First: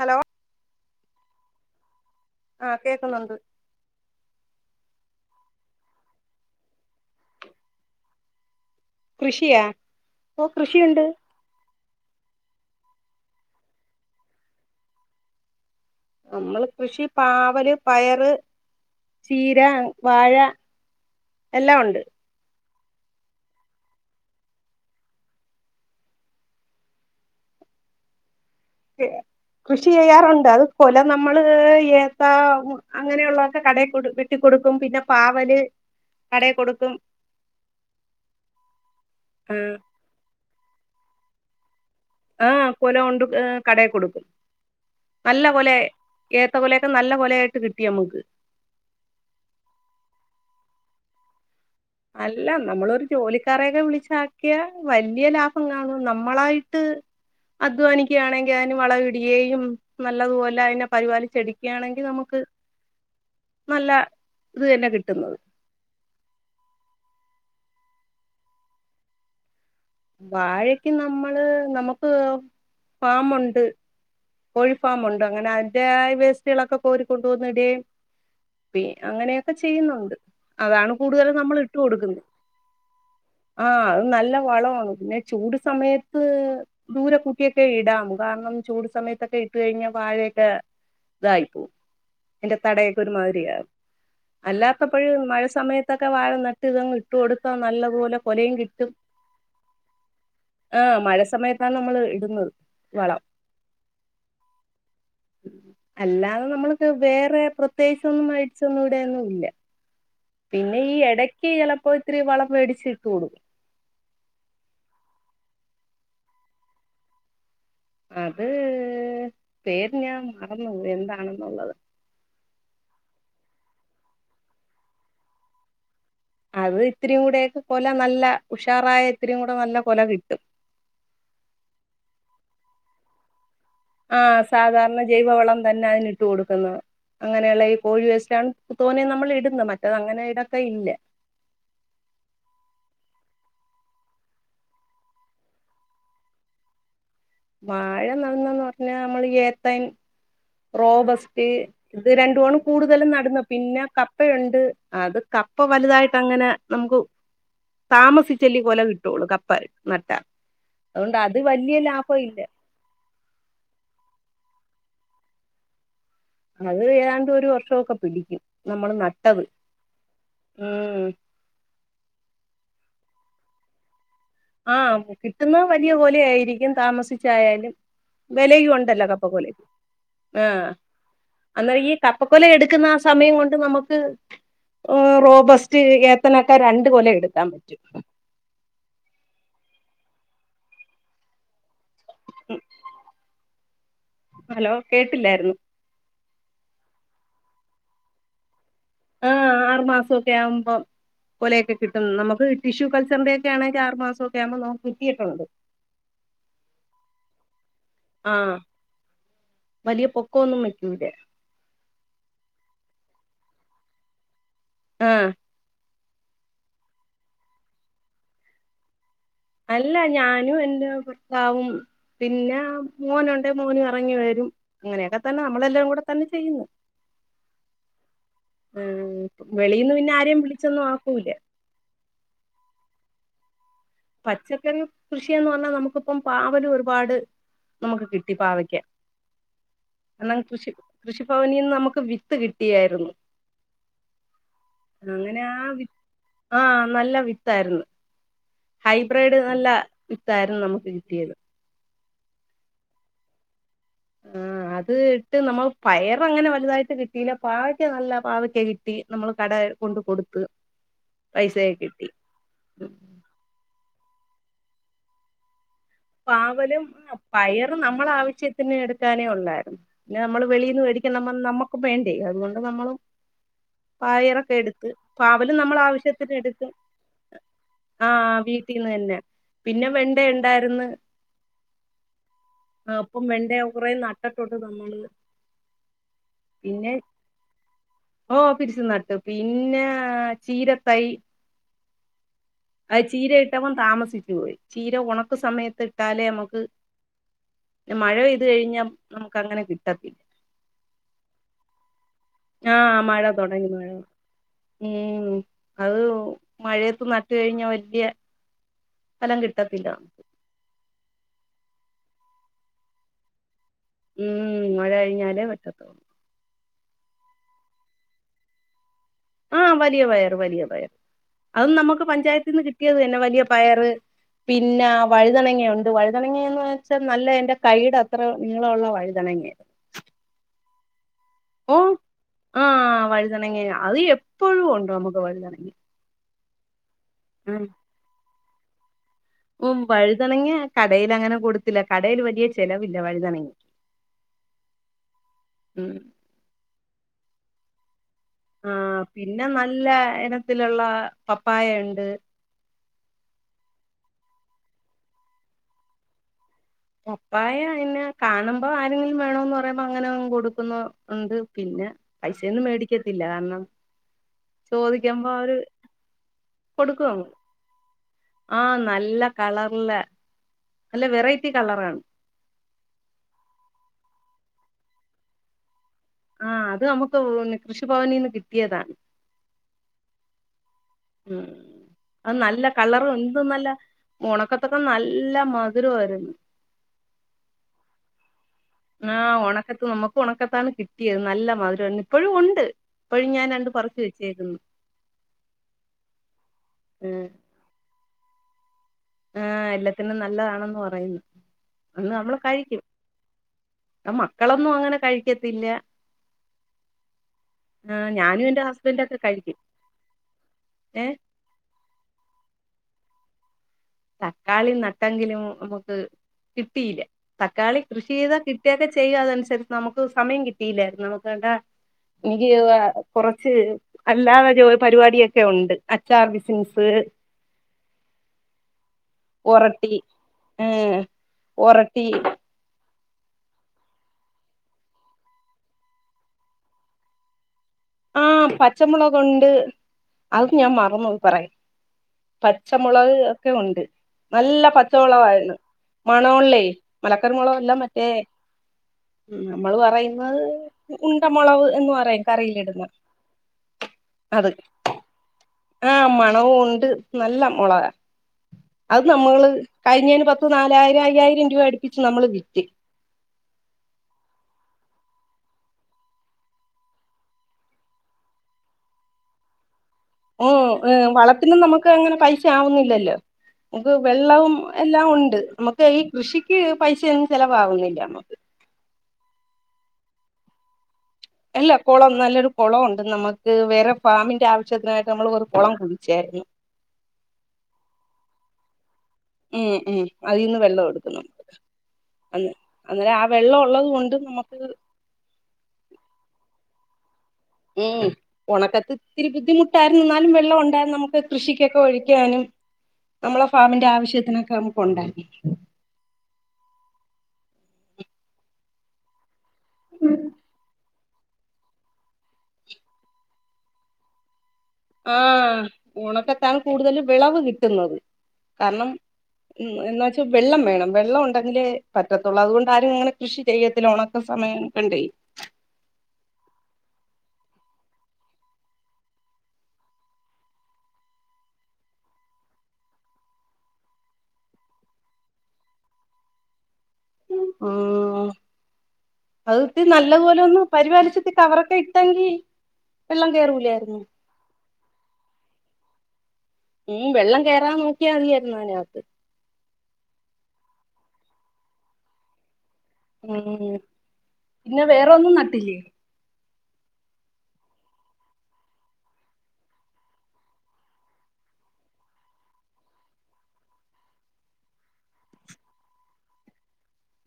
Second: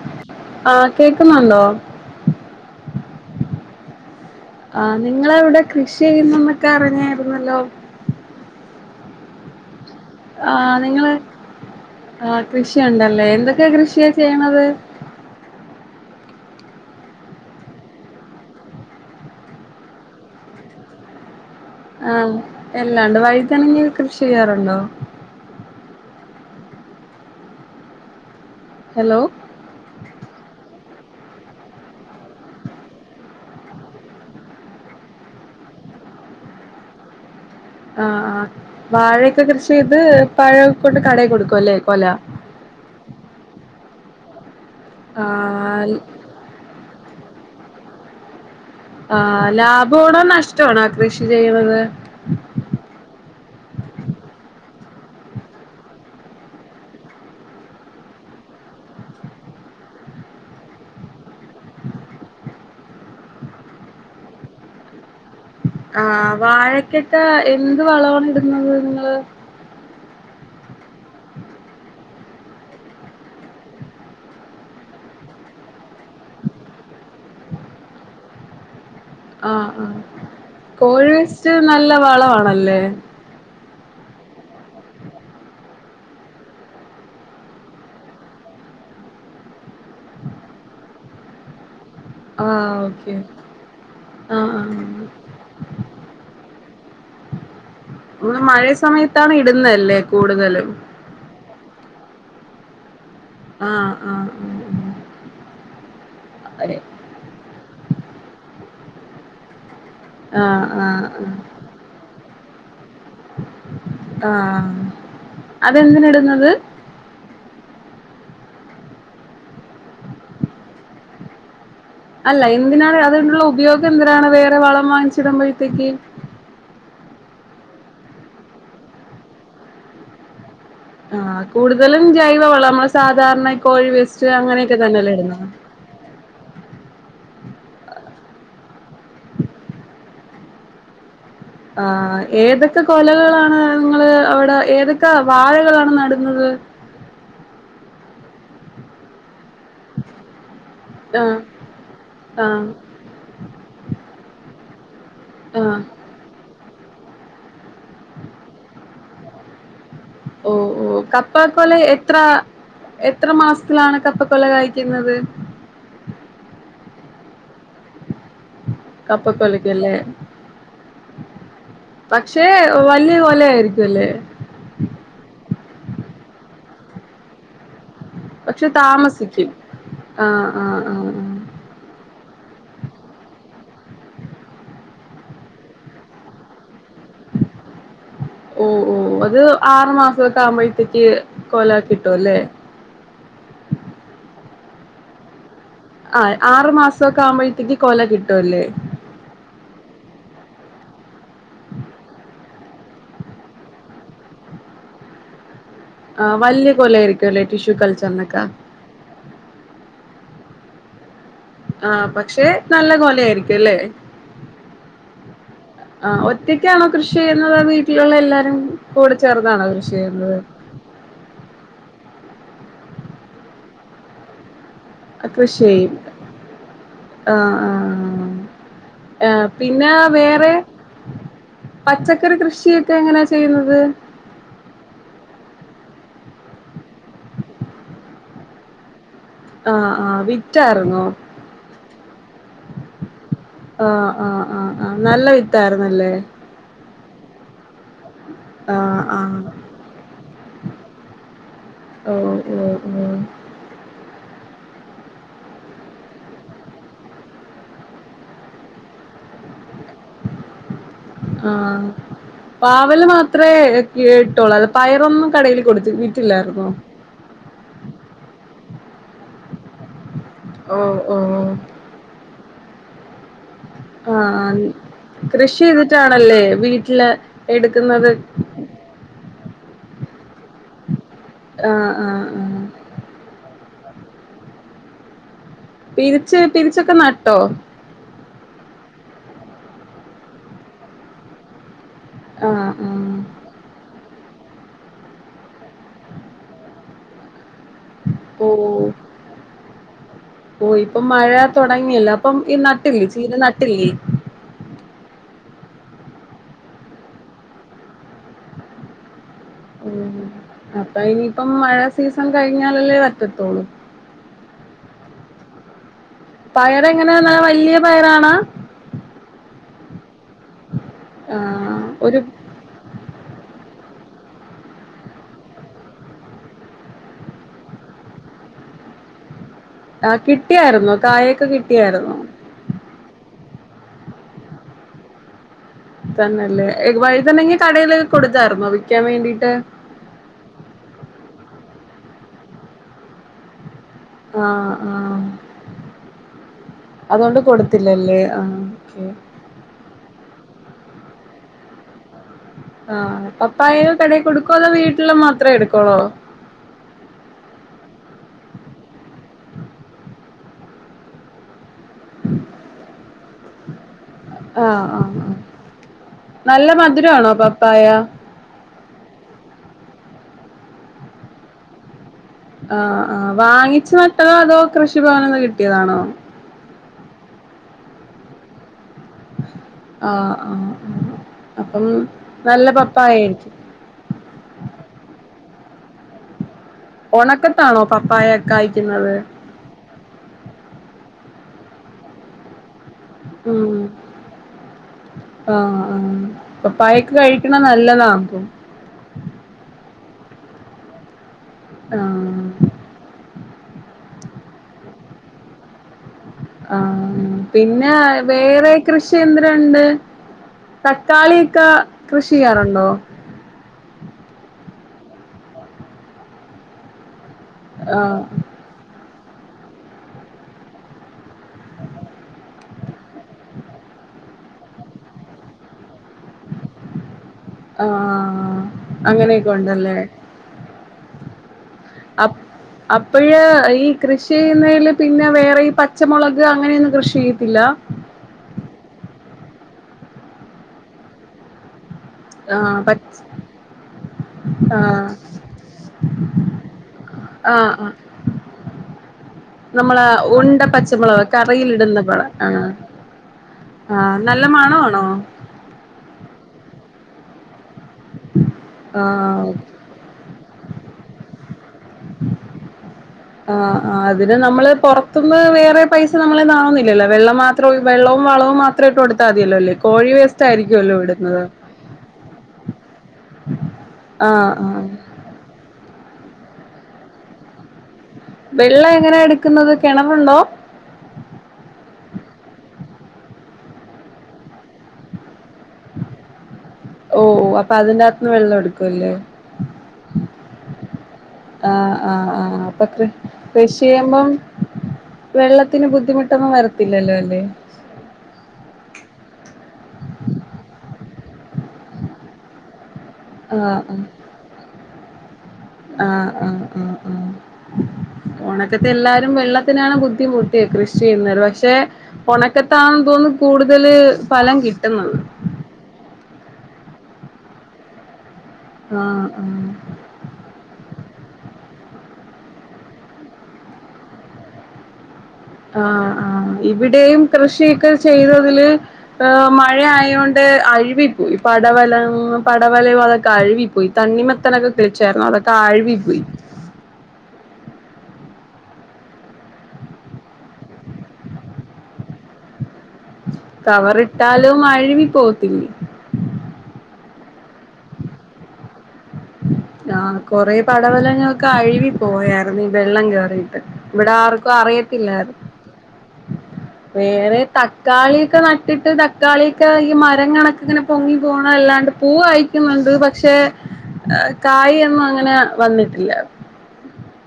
Hello ആ കേക്കുന്നുണ്ടോ ആ കേക്കുന്നുണ്ട് ആ നിങ്ങളവിടെ കൃഷി ചെയ്യുന്നന്നൊക്കെ അറിഞ്ഞായിരുന്നല്ലോ കൃഷിയാ ഓ ആ കൃഷിയുണ്ട് നിങ്ങള് ആ കൃഷിയുണ്ടല്ലേ എന്തൊക്കെയാ കൃഷിയാ ചെയ്യണത് നമ്മള് കൃഷി പാവല് പയറ് ചീര വാഴ എല്ലാം ഒണ്ട് ആ എല്ലാണ്ട് വഴുതനങ്ങ കൃഷി ചെയ്യാറുണ്ടോ ഹലോ കൃഷി ചെയ്യാറുണ്ട് അത് കൊല നമ്മള് ഏത്ത അങ്ങനെയുള്ളതൊക്കെ കടേല് കൊടുത്തി കൊടുക്കും പിന്നെ പാവല് കടേ കൊടുക്കും ആ ആ വാഴയൊക്കെ ആ കൃഷി ചെയ്ത് പഴൊക്കെ കൊണ്ട് കടയി കൊടുക്കും അല്ലേ കൊല ആ കൊല കൊണ്ട് കടയി കൊടുക്കും നല്ല കൊല ആഹ് ഏത്ത കൊലയൊക്കെ നല്ല കൊലയായിട്ട് കിട്ടിയാ നമുക്ക് ആ ലാഭവാണോ നഷ്ടവാണോ കൃഷി ചെയ്യണത് അല്ല നമ്മളൊരു ജോലിക്കാറേക്കെ വിളിച്ചാക്കിയ വലിയ ലാഭം കാണും നമ്മളായിട്ട് അധ്വാനിക്കുകയാണെങ്കിൽ അതിന് വളം ഇടുകയും നല്ലതുപോലെ അതിനെ പരിപാലിച്ചെടുക്കുകയാണെങ്കിൽ നമുക്ക് നല്ല ഇതന്നെ കിട്ടുന്നത് ആ വാഴക്കെട്ട് എന്ത് വളണ് ഇടുന്നത് നിങ്ങള് വാഴക്ക് നമ്മള് നമുക്ക് ഫാമുണ്ട് കോഴി ഫാമുണ്ട് അങ്ങനെ അതിന്റെ വേസ്റ്റികളൊക്കെ കോരി കൊൊണ്ടപോകുന്നിടയും പി ന്നെഅങ്ങനെയൊക്കെ ആഹ് ആഹ് ചെയ്യുന്നുണ്ട് അതാണ് കോഴി കൂടുതലും വേസ്റ്റ് നമ്മൾ ഇട്ട നല്ല കൊൊടുക്കുന്നത് വളമാണല്ലേ ആഹ അത് നല്ല വളമാണ് പിന്നെ ചൂട് സമയത്ത് ദൂരെക്ക കുട്ടിയൊക്കെ ഇടാാം കാരണം ചൂട് സമയത്തൊക്കെ ഇട്ട കഴിഞ്ഞാ വാഴയൊക്കെ ഇതായി പോവും എന്റെ ആഹ് തടയൊക്കെ ഒരു ഓക്കെ മാതിരിയാകും ആഹ് ആഹ് അല്ലാത്തപ്പോഴും മഴ സമയത്ത് ഇതൊക്കെ വഴ നട്ട് ഇ കൊടുക്കാൻ നല്ല പോലെ ഒന്ന് മഴയ സമയത്താണ് ഇടുന്നല്ലേ കൂടുതലും ആ് മഴ സമയത്താണ് നമ്മൾ ഇടുന്നത് വളം ആഹ് ആഹ് ആഹ് ആഹ് അല്ലാതെ അതെ. നമ്മൾക്ക് വേറെ പ്രത്യേകിച്ചൊന്നും മേടിച്ചൊന്നും ഇവിടെൊന്നും ഇല്ല ആഹ് പിന്നെ ഈ ആഹ് ഇടക്ക് ചലപ്പോ ഒത്തിരി വളം മേടിച്ചിട്ടൂള്ളൂ ആഹ അതെന്തിന ഇടുന്നത് അത്... പേര് ഞാൻ മറന്നൂ എന്താണെന്നുള്ളത്. അല്ല എന്തിനാണ്, അതുകൊണ്ട്ള്ള ഉപയോഗം എന്തിനാണ്, വേറെ വളം വാങ്ങിച്ചിടുമ്പഴത്തേയ്ക്ക്? അത് ഇത്തിരിം കൂടെയെക്കെ, കൊല നല്ല ഉഷാറായ ഇത്തിരിം കൂടെ നല്ല കൊല കിട്ടും. ആഹ്, കൂടുതലും ജൈവവളം, സാധാരണ കോഴി വേസ്റ്റ് ആഹ് അങ്ങനെയൊക്കെ സാധാരണ തന്നെയല്ലേ ഇടുന്നെ? ജൈവവളം തന്നെ അതിന് ഇട്ട് കൊടുക്കുന്നത്. അങ്ങനെയുള്ള ഈ കോഴിവേസ്റ്റാണ് തോനേ നമ്മൾ ഇടുന്നത്, മറ്റതങ്ങനെ ഇടത്തേ ഇല്ല. ആഹ്, ഏതൊക്കെ കൊലകളാണ് നിങ്ങള് അവിടെ, ഏതൊക്കെ വാഴകളാണ് നടുന്നത്? വാഴ നടുന്നെ ന്ന് പറഞ്ഞാ, നമ്മള് ഏത്തൻ ആഹ് റോബസ്റ്റ്, ഇത് രണ്ടുവാണ് ആഹ് കൂടുതലും നടുന്നത്. പിന്നെ കപ്പയുണ്ട് അത് കപ്പ ആഹ് വലുതായിട്ടങ്ങനെ നമുക്ക് താമസിച്ചല്ലേ കൊല കിട്ടുള്ളൂ, കപ്പ നട്ടാ ഓഹ് ഓഹ്. അതുകൊണ്ട് കപ്പ അത് വലിയ കൊല് ലാഭം എത്രാ ഇല്ല എത്ര മാസത്തിലാണ് കപ്പക്കൊല കായ്ക്കുന്നത്? അത് ഏതാണ്ട് ഒരു വർഷമൊക്കെ പിടിക്കും, നമ്മള് നട്ടത് കപ്പക്കൊലക്കല്ലേ ഊം. പക്ഷേ, വല്യ കൊലയായിരിക്കു അല്ലേ? ആഹ്, കിട്ടുന്നത് വലിയ കൊലയായിരിക്കും താമസിച്ചായാലും പക്ഷെ വെലയും ഉണ്ടല്ലോ താമസിക്കും കപ്പക്കൊലയ്ക്ക്, ആഹ് അല്ല ഈ കപ്പക്കൊല എടുക്കുന്ന ആ സമയം കൊണ്ട് നമുക്ക് ഏ റോബസ്റ്റ്, ഏത്തനൊക്കെ രണ്ട് കൊല എടുക്കാൻ പറ്റും. ഓഹ്, ഓഹ് അത് ആറു മാസൊക്കെ ആവുമ്പഴത്തേക്ക് കൊല കിട്ടും അല്ലേ? ഹലോ കേട്ടില്ലായിരുന്നു. ആ ആറു മാസൊക്കെ ആവുമ്പഴത്തേക്ക് കൊല കിട്ടുവല്ലേ? ആഹ് ആറു മാസൊക്കെ ആവുമ്പം, കൊലയൊക്കെ കിട്ടും. നമുക്ക് ടിഷ്യൂ കൾച്ചറിന്റെ ഒക്കെ ആണെങ്കി, ആറ് മാസൊക്കെ ആകുമ്പോ നമുക്ക് കിട്ടിയിട്ടുണ്ട്. ആഹ് വല്യ കൊല ആയിരിക്കും അല്ലേ, ടിഷ്യൂ കൾച്ചർനൊക്കെ? ആഹ് വലിയ പൊക്കം ഒന്നും വയ്ക്കൂല്ല. ആഹ് പക്ഷെ, നല്ല കൊല ആയിരിക്കും അല്ലേ? ആഹ് ആഹ് ഒറ്റയ്ക്കാണോ കൃഷി ചെയ്യുന്നത്‌, വീട്ടിലുള്ള എല്ലാരും കൂടെ ചേർന്നാണോ കൃഷി ചെയ്യുന്നത്‌? [unintelligible] ആവും, പിന്നെ മോനുണ്ട്, മോന് ഇറങ്ങി വരും. ആ, അങ്ങനെയൊക്കെത്തന്നെ, കൃഷി നമ്മളെല്ലരും ചെയ്യും കൂടെ തന്നെ ചെയ്യുന്നു. ആഹ് ആഹ് ആഹ്, ഏഹ് വെളീന്ന് പിന്നെ ആരേം വേറെ വിളിച്ചൊന്നും ആക്കൂല. പച്ചക്കറി കൃഷിയൊക്കെ എങ്ങനാ ചെയ്യുന്നത്? പച്ചക്കറി കൃഷിയെന്ന് പറഞ്ഞാ നമുക്കിപ്പം, പാവല് ഒരുപാട് നമുക്ക് കിട്ടി പാവയ്ക്ക. ആഹ് ആഹ് കാരണം കൃഷി, വിറ്റായിരുന്നോ കൃഷിഭവനീന്ന് നമുക്ക് വിത്ത് കിട്ടിയായിരുന്നു. ആഹ് ആഹ് ആഹ് ആഹ്. നല്ല അങ്ങനെ ആ വി വിത്തായിര്ന്നല്ലേ? ആഹ് നല്ല വിത്തായ്ര്ന്ന്. ആഹ് ആഹ് ഹൈബ്രേഡ് നല്ല വിത്തായിരുന്നു നമുക്ക് കിട്ടിയത്. ഓഹ് ഓഹ് ഓഹ് ആ [inaudible] അത് ഇട്ട് നമ്മൾ പയറങ്ങനെ വലുതായിട്ട് കിട്ടിയില്ല, പാവയ്ക്ക നല്ല പാവക്ക കിട്ടി, നമ്മള് കട കൊണ്ട് കൊടുത്ത്, പൈസയെ ആഹ് കിട്ടി. പാവല് മാത്രേ കേട്ടുള്ളൂ. പയറൊന്നും കടേൽ കൊടുത്ത് വിറ്റില്ലായിരുന്നോ പാവലും, പയറും നമ്മളെ ആവശ്യത്തിന് എടുക്കാനേ ഒള്ളായിരുന്നു. പിന്നെ നമ്മള് വെളീന്ന് ഓഹ് മേടിക്കൻ ഓഹ് [unintelligible] നമ്മക്കും വേണ്ടേ, അതുകൊണ്ട് നമ്മള് ആഹ് പായറൊക്കെ ആഹ് എടുത്ത്, പാവലും കൃഷി നമ്മളാവശ്യത്തിന് ചെയ്തിട്ടാണല്ലേ എടുത്ത്, വീട്ടില് എടുക്കുന്നത് ആഹ് വീ ന്ന്ത്തീ തന്നെ. പിന്നെ വെണ്ട ഇണ്ടായിര്ന്ന് ആഹ് ആഹ് ആഹ് അപ്പം വെണ്ട കൊറേ നട്ടട്ടുണ്ട് [unintelligible] പിരിച്ച് പിതിരിച്ചൊക്കെ നട്ടോ ഓ പിരിച്ചു നടട്ട് പിന്നെ ചീരതൈ ആ ആ ആ ചീര ഇട്ടവം താമസിച്ചു പോയി ചീര ഉണക്ക സമയത്ത് ഇട്ടാലേ നമുക്ക്. പിന്നെ മഴ പെയ്ത് കഴിഞ്ഞാൽ നമുക്ക് അങ്ങനെ കിട്ടത്തില്ല. ഓ ഇപ്പൊ മഴ തുടങ്ങിയല്ലോ അപ്പം ഈ ആഹ് നട്ടില്ലേ മഴ ചീര തുടങ്ങി മഴ നട്ടില്ലേ. ഉം അത് മഴയത്ത് നട്ട കഴിഞ്ഞ വലിയ. ഫലം കിട്ടത്തില്ല. അപ്പോ ഇനിയിപ്പം മഴ സീസൺ കഴിഞ്ഞാലല്ലേ പറ്റത്തോുള്ളൂ ഉം ഒരഴിഞ്ഞാലേ പറ്റത്തോള്ളൂ പയർ എങ്ങനെയന്ന വലിയ പയറാണാ. ആഹ വലിയ പയറ് വലിയ പയർ അതും ആഹ് നമുക്ക് ഒരു പഞ്ചായത്തിൽ നിന്ന് കിട്ടിയത് തന്നെ വലിയ പയറ്. പിന്നെ വഴുതനങ്ങയുണ്ട് വഴുതനങ്ങന്ന് വെച്ചാൽ നല്ല എന്റെ കൈയുടെ അത്ര നിങ്ങളുള്ള വഴുതനങ്ങ. ആ കിട്ടിയായിുന്നോ കായൊക്കെ കിട്ടിയായിുന്നോ. ആഹ വഴുതനങ്ങി അത് എപ്പോഴും ഉണ്ടാക്കും നമുക്ക് വഴുതനങ്ങ.. തന്നെയല്ലേ വഴിതനങ്ങ ഉം കടയ്ൽ കൊടുത്തായിരുന്നുോ വിൽക്കാൻ വേണ്ടിട്ട്. വഴുതണങ്ങിയ കടൽ അങ്ങനെ കൊടുത്തില്ല കടയിൽ വലിയ ചെലവില്ല വഴുതനങ്ങ ആഹ ആഹ ഉം അതുകൊണ്ട് കൊടുത്തില്ലല്ലേ ആഹ ആഹ പിന്നെ നല്ല ഇനത്തിലുള്ള പപ്പായ ഉണ്ട് ആഹ പപ്പായ കടയിൽ കൊടുക്കോ അതോ വീട്ടിൽ മാത്രമേ എടുക്കോളോ. പപ്പായ പിന്നെ കാണുമ്പോ ആരെങ്കിലും വേണോന്ന് പറയുമ്പോ അങ്ങനെ കൊടുക്കുന്ന ഉണ്ട് പിന്നെ പൈസയൊന്നും മേടിക്കത്തില്ല കാരണം. ആഹ ആഹ ചോദിക്കുമ്പോ ആ അവര് നല്ല മധുരമാണോ പപ്പായ. ആഹ നല്ല കളറില്. നല്ല വെറൈറ്റി കളർാണ് ആഹ ആഹ് വാങ്ങിച്ചു നട്ടതോ അതോ കൃഷിഭവനന്ന് കിട്ടിയതാണോ ആഹ് അത് നമുക്ക് കൃഷിഭവനിൽ നിന്ന് കിട്ടിയതാണ് ആഹ ആ ഉം അപ്പം നല്ല പപ്പായായിരിക്കും അല്ല ഉണക്കത്തൊക്കെ നല്ല മധുരമായിരുന്നു ഉണക്കത്താണോ പപ്പായൊക്കായി ആഹ് ഉണക്കത്ത് നമുക്ക് ഉണക്കത്താണ് കിട്ടിയത് നല്ല മധുര ഇപ്പോഴും ഉണ്ട് ഇപ്പോഴും ഞാൻ ഉ രണ്ട് പറിച്ച് വെച്ചേക്കുന്നു ആ ആഹ്പ്പായക്ക കഴ ആഹ് കഴിക്കണ നല്ലതാ ആഹ എല്ലാത്തിനും നല്ലതാണെന്ന് പറയുന്നു അന്ന് നമ്മള് ആഹ് കഴിക്കും അ മക്കളൊന്നും അങ്ങനെ കഴിക്കത്തില്ല.. ആഹ ആ. പിന്നെ ആഹ് ഞാനും എന്റെ വേറെ കൃഷി ഹസ്ബൻഡൊക്കെ കഴിക്കും യെന്ത്രെണ്ട്.. ഏഹ് തക്കാളി ഇക്ക കൃഷി ചെയ്യാറുണ്ടോ.. തക്കാളി നട്ടെങ്കിലും മുക്ക് കിട്ടിയില തക്കാളി കൃഷി ആഹ് യ്താകി.. യൊക്കെ ചെയ്യുക അതനുസരിച്ച് നമുക്ക് സമയം കിട്ടിയില്ലായിരുന്നു നമുക്ക താ.. ഇഞ്ചിയോവ. കൊറച്ച്.. അല്ലാതെ ജോ പരിപാടടിൊക്കെ ഉണ്ട് അച്ചാർ ബിസ്സിൻസ് ആഹഹ അങ്ങനെയൊക്കെ ഒറട്ടി ഉണ്ടല്ലേ. ഏഹ് ഒറട്ടി അപ്പ്‌.. അപ്പഴ്‌. ഈ കൃഷി യ്യുന്നയിൽ പിന്നെ വേറെ ഈ പച്ചമൊളക് അങ്ങനെയൊന്ന് കൃഷി.. ത്തില്ലഅ.. ആഹപച്ചമുളക് ഉണ്ട് അത് ഞാൻ മറന്നുപറയാൻ ആഹ് പച്ചമൊളക് പച് ഒക്കെ ഉണ്ട് നല്ല ആഹ് പച്ചമൊളകായിര്ന്ന്.. മണള്ളേ. ആഹ് ആഹ് മലക്കറമോളകഎല്ലാമറ്റേ.. മ്മ്. നമ്മൾ നമ്മളെ പറയുന്ന ഉണ്ട ഉണ്ടമൊളക്എന്ന് പറയും കറിയിലിട്.. ആഹ നല്ല മണആണോ ആഹ് മണവു ഉണ്ട് നല്ല മൊളക അത് നമ്മള്. ആഹ് കഴിഞ്ഞയിന് പത്ത് നാലായിരം അയ്യായിരം രൂപ അടുപ്പിച്ച് നമ്മള് വിറ്റി. ആഹ് ആഹ് അതിന് നമ്മള് പൊറത്തുന്ന് വേറെ പൈസ നമ്മളെ അവുന്നില്ലല്ലോ വെള്ളം മാത്രോ വെള്ളവും വളവും മാ ത്ര ഇട്ടു. കൊടുത്ത മതിയല്ലോല്ലേ. കോഴി വേസ് ഉം വളത്തിനും നമുക്ക് അങ്ങനെ പൈഷ ആവുന്നില്ലല്ലോ. നമുക്ക് ആഹ് വെള്ളവും ആഹ് എല്ലാം ഉണ്ട് നമക്ക് ഈ കൃഷിക്ക് പൈസയൊന്നും ചെലവാവുന്നില്ല നമ്മക്ക്. വെള്ള എങ്ങനെയ എടുക്കുന്നത് കെണറുണ്ടോ. എല്ല കൊളം നല്ലൊരു കൊളൊണ്ട് നമക്ക് വേറെ ഫാമിന്റെ ആവശ്യത്തിനായിട്ട് നമ്മൾ ഒരു കൊളം കുഴിചര്ന്നു ഓ. അപ്പൊ അതിന്റെ അകത്തുന്ന് വെള്ള എടുക്കു അല്ലെ.. ഉം ഉം അതിൽന്ന് വെള്ളം എടുക്കുന്നു ആഹ് ആഹ് അന്ന് ആഹ് അപ്പൊ കൃ അന്നേരം ആ വെള്ളം കൃഷി ഉള്ളത് കൊണ്ട് ചെയ്യുമ്പം. നമുക്ക് വെള്ളത്തിന് ബുദ്ധിമുട്ടൊന്നും വരത്തില്ലല്ലോ അല്ലേ ഉം ഒണക്കത്ത് ഇത്തിരി ബുദ്ധിമുട്ടായിര്ന്നു എന്നാലും വെള്ളോണ്ടായിരുന്നു നമുക്ക് കൃഷിക്കൊക്കെ ഒഴിക്കാനും. നമ്മളെ ഫാമിന്റെ ആഹ് ആവശ്യത്തിനൊക്കെ നമുക്ക് ഉണ്ടാര്ന്നു ആഹ് ആഹ് ആഹ് ഒണക്കത്തെ എല്ലാരും വെള്ള ത്തിനാണ് ബുദ്ധിമുട്ടിയെ കൃഷി ചെയ്യുന്നത് പഷേ ഒണക്കത്താണ് തൊന്നുന്നു കൂടുതല് ഫലം കിട്ട് ആഹ് ഒണക്കത്താണ് കൂടുതൽ വെളവ് കിട്ടുന്നത് കരണം ആഹ് ആഹ് ഉം എന്ന് വച്ച് വെള്ളം വേണം വെള്ളം ഉണ്ടെങ്കിലെ പറ്റത്തുള്ളൂ അതോണ്ടാരും അങ്ങനെ കൃഷി ചെയ്യതില്ല ഒണക്ക സമയം അയോണ്ടെ ആഹ് ആഹ് ഇവിടെയും കൃഷിയൊക്കെ ചെയ്തതില് ആഹ് മഴയയൊണ്ട് അഴിവിപ്പോയി പടവലം പടവലയൊക്കെ അഴ് വിപ്പോയി തണ്ണിമത്തനൊക്കെ കിളിച്ചായിരുന്നു അതൊക്കെ ആഴിവിപോയി.. ആഹ് അത് തി നല്ലപോലെന്ന് പരിപാലിച്ചിട്ട് കവറൊക്കെ ഇട്ടെങ്കി വെള്ളം കേറൂലായിര്ന്നു. ട്ടാലും അഴ് വിപോവത്തില്ലേ.. ഉം വെള്ളം കെറാൻ നോക്കിയാ മതിയര്ന്നു അയിനകത്ത്.. ആഹ് കൊറെ പടവെലങ്ങക്കെ അഴിവി പോയാര്ന്നു ഈവെള്ളം കേറിട്ട് ഉം ഇവിടെ ആർക്കു പിന്നെ വേറെ ഒന്നും അറിയത്തില്ലായിര്ന്നു. നട്ടില്ലേ വേറെ തക്കാളിയൊക്കെ നട്ടിട്ട് തക്കാളിയൊക്കെ ഈ മരം കണക്ക് ഇങ്ങനെ പൊങ്ങി പോണ അല്ലാണ്ട് പൂവ് കായിക്കുന്നുണ്ട് പക്ഷെ കായി ഒന്നും അങ്ങനെ വന്നിട്ടില്ല..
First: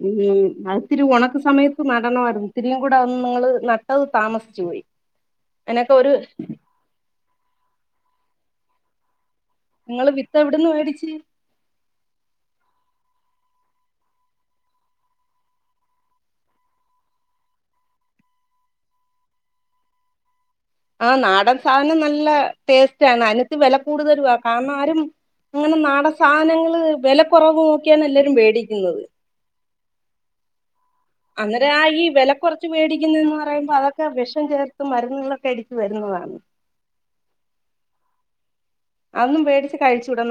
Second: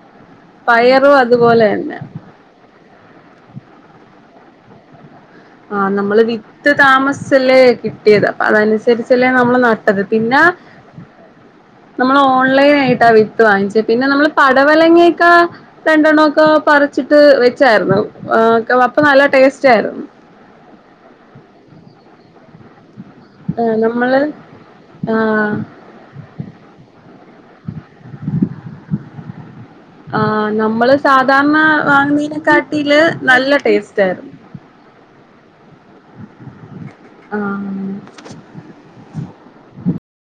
ഉം ഇത്തിരി പയറും ഒണക്ക് അതുപോലെ സമയത്ത് തന്നെ നടണവയിര്ന്നു. ഇത്തിരിയും കൂടി ഒന്ന് നിങ്ങള് നട്ടത് താമസിച്ചു പോയി ആഹ് അതിനൊക്കെ ഒരു നമ്മള് വിത്ത് താമസ്ച്ചല്ലേ കിട്ടിയത് അപ്പൊ അതിന് അനുസരിച്ചല്ലേ നമ്മള് നട്ട് ട്ടത് നിങ്ങള് വിത്ത് പിന്നെ എവിടുന്ന് മേടിച്ച് നമ്മള് ഓൺലൈനായിട്ട വിത്ത് വാങ്ങിച്ചെ പിന്ന നമ്മള് പടവലങ്ങയെക്ക രണ്ടെണ്ണോക്ക പറിച്ചിട്ട് വെച്ചാരുന്നു അഹ് അപ്പ നല്ല ടേസ്റ്റാരുന്നു ആഹ് നാടൻ സാധനം നല്ല ടേസ്റ്റാണ് അനത്ത് വെല നമ്മള് കൂടുതലുവ കാരണം ആഹ് അങ്ങനെ നാട ൻ സാനങ്ങള് വെല കൊറവ് നോക്കിയാണ് എല്ലരും വേടിക്കുന്നത് ആഹ്ന മ്മള് സാധാർണ അന്നേരം ആ ഈ വില കുറച്ച് വാങ്ങ്നീനെക്കാട്ടില് നല്ല ടേസ്റ്റാരുന്നു ക മരുന്നുകളൊക്കെ അടിച്ച് വരുന്നതാണ് ആഹ് അതോന്നും വേടിച്ച് കഴിച്ചൂട ന